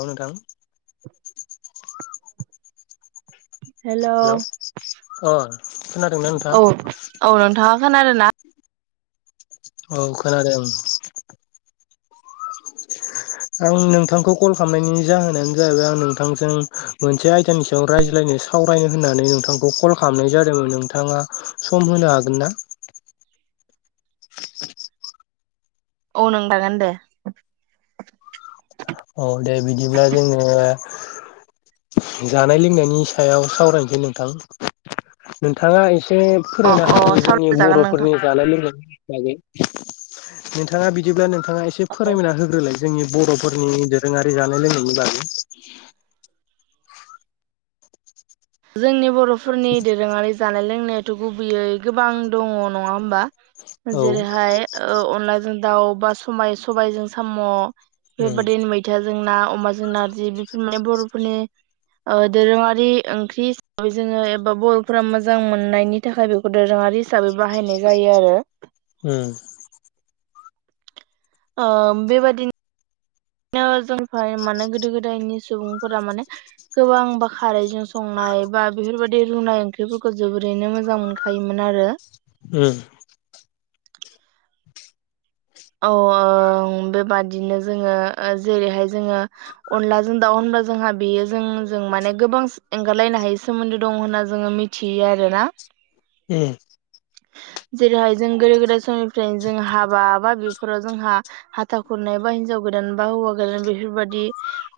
औ नोंथां। Hello hello अ। खोनादोंना नोंथाङा औ औ नोंथाङा खोनादों ना? औ खोनादों। आं नोंथांखौ कल खालामनायनि जाहोनानो जाहैबाय आं नोंथांजों मोनसे आयदानि सायाव रायज्लायनो सावरायनो होननानै नोंथांखौ कल खालामनाय जादोंमोन नोंथाङा सम होनो हागोन ना? [inaudible] औ नों लागोन दे। औ दे बिदिब्ला जोङो जानाय लोंनायनि सायाव सावरायनोसै नोंथां। नोंथाङा ए से अ फोरायना हायो अ जोंनि सावरायजागोन नोंथां बर'फोरनि जानाय लोंनाय नि बागै। नोंथाङा बिदिब्ला नोंथाङा एसे फोरायमायना होग्रोलाय जोंनि बर'फोर नि दोरोङारि जानाय लोंनायनि बागै। जोंनि बर'फोरनि दोरोङारि जानाय लोंनाय थ' गुबैयै गोबां दंङ नङा होमबा? औ जेरैहाय ओ अनलाजों दाउ बा समाय सबायजों साम' उम बेबायादिनो मैथाजों ना। अमा जों नारजि बेफोर माने बर'फोरनि ओ दोरोङारि ओंख्रि हिसाबै जोङो एबा बर'फोरा मोजां मोननायनि थाखाय बेखौ दोरोङारि हिसाबै बाहायनाय जायो। आरो। उम। ओ बेबादि नो जों माने गोदो गोदायनि सुबुंफोरा माने गोबांबा खारैजों सं नाय बा बेफोरबायदि रुनाय ओंख्रिफोरखौ जोबोरैनो मोजां मोनखायोमोन आरो। उम। औ ओ बेबादिनो जोङो जेरैहाय जोङो अनलाजों दाउ जोंहा बेयो जों जों माने गोबां एंगारलायनो हायै सोमोन्दो दं होनना जोङो मिथियो आरोना। उम। जेरैहाय जों गोदो गोदाय समनिफ्रायनो जों हाबा बा बे फोराव जोंहा हाथा खुरनाय बा हिनजाव गोदान बा हौवा गोदान बेफोरबादि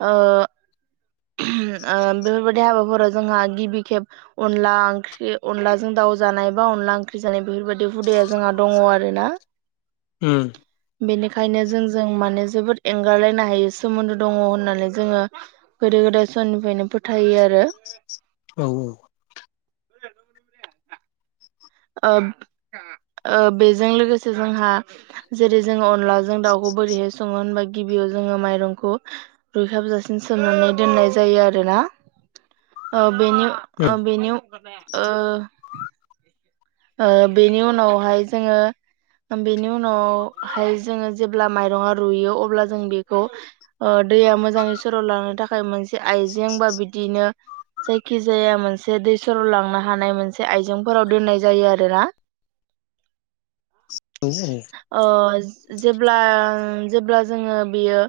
ओ ओ बेफोरबायदि हाबाफोराव जोंहा गिबि खेब अनला ओंख्रि अनलाजों दाउ जानाय बा अनला ओंख्रि जानाय बेफोरबायाददि हुदाया जोंहा दङ आरो ना। उम। बेनिखायनो जोंजों माने जोबोद एंगारलायनो हायो सोमोन्दो दङ होननानै जोङो गोदो गोदाय समनिफ्रायनो फोथायो आरो। औ औ। [inaudible] ओ ओ बेजों लोगोसे जोंहा जेरै जोङो अनलाजों दाउखौ बोरैहाय सङो होनबा गिबियाव जोङो माइरंखौ रुइहाबजासिन सोमनानै दोननाय जायो आरोना। ओ बेनि ओ बेनि ओ ओ बेनि उनावहाय जोङो बेनि उनावहाय जोङो जेब्ला माइरङा रुयो अब्ला जों बेखौ ओ दैया मोजाङै सर' लांनो थाखाय मोनसे आइजें बा बिदिनो जायखि जाया मोनसे दै सर'लांनो हानाय मोनसे आयजेंफोराव दोननाय जायो आरोना। औ अ जेब्ला जेब्ला जोङो बियो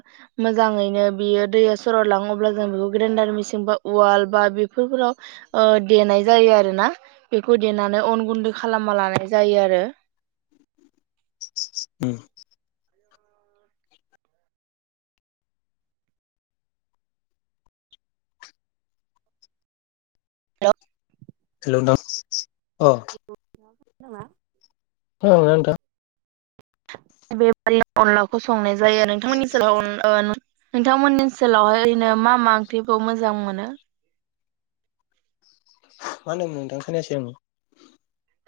मोजाङैनो बियो दैया सर' लाङो अब्ला जों बेखौ ग्रेन्डार मेसिन बा वाल बा बेफोरफोराव ओ देनाय जायो आरोना बेखौ देनानै अन गुन्दै खालामना लानाय जायो आरो। उम। औ। हेलौ नोंथां अ। [unintelligible] [unintelligible] [inaudible] बेबादि अनलाखौ संनाय जायो नोंथांमोननि सोलाव ओ नोंथांमोननि सोलावहाय ओरैनो मा मा ओंख्रिखौ मोजां मोनो? मा होनदों नोंथां? खोनायाखै आं।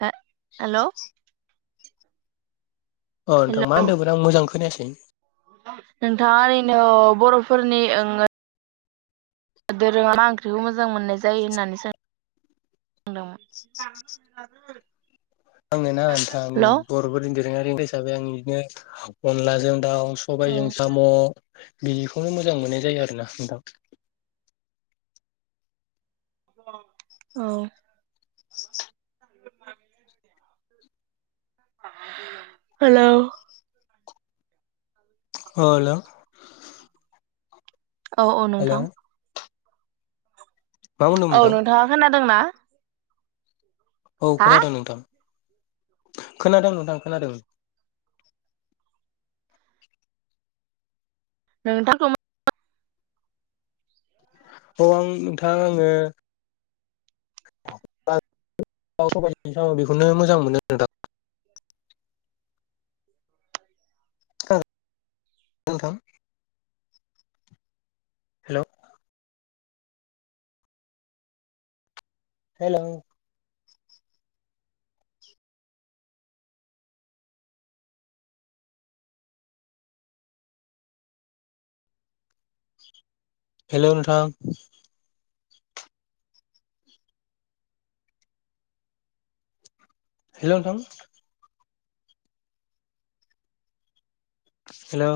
हे हेल'। अ नोंथां हेल' मा होन्दोंमोन आं मोजां खोनायासै। नोंथाङा ओरैनो बर'फोरनि ओं धोरोमा ओंख्रिखौ मोजां मोननाय जायो होननानै सोंदोंमोन। [unintelligible] आङो ना नोंथां हेल' औ बर'फोरनि दोरोङारि हिसाबै आं बिदिनो अनलाजों दाव सबायजों साम' बिदिखौनो मोजां मोननाय जायो आरोना नोंथां। औ। [unintelligible] हेलौ। औ हेल'। औ औ हेल' नोंथां। मा बुंदों औ नोंथां नोंथाङा खोनादोंना? औ हा खोनादों नोंथां। खोनादों नोंथां खोनादों। नोंथांखौ औ आं नोंथां आङो [unintelligible] आं बेखौनो मोजां मोनो नोंथां। खोनादों नोंथां। हेल'। हेलौ हेलौ नोंथां। हेल' नोंथां। हेलौ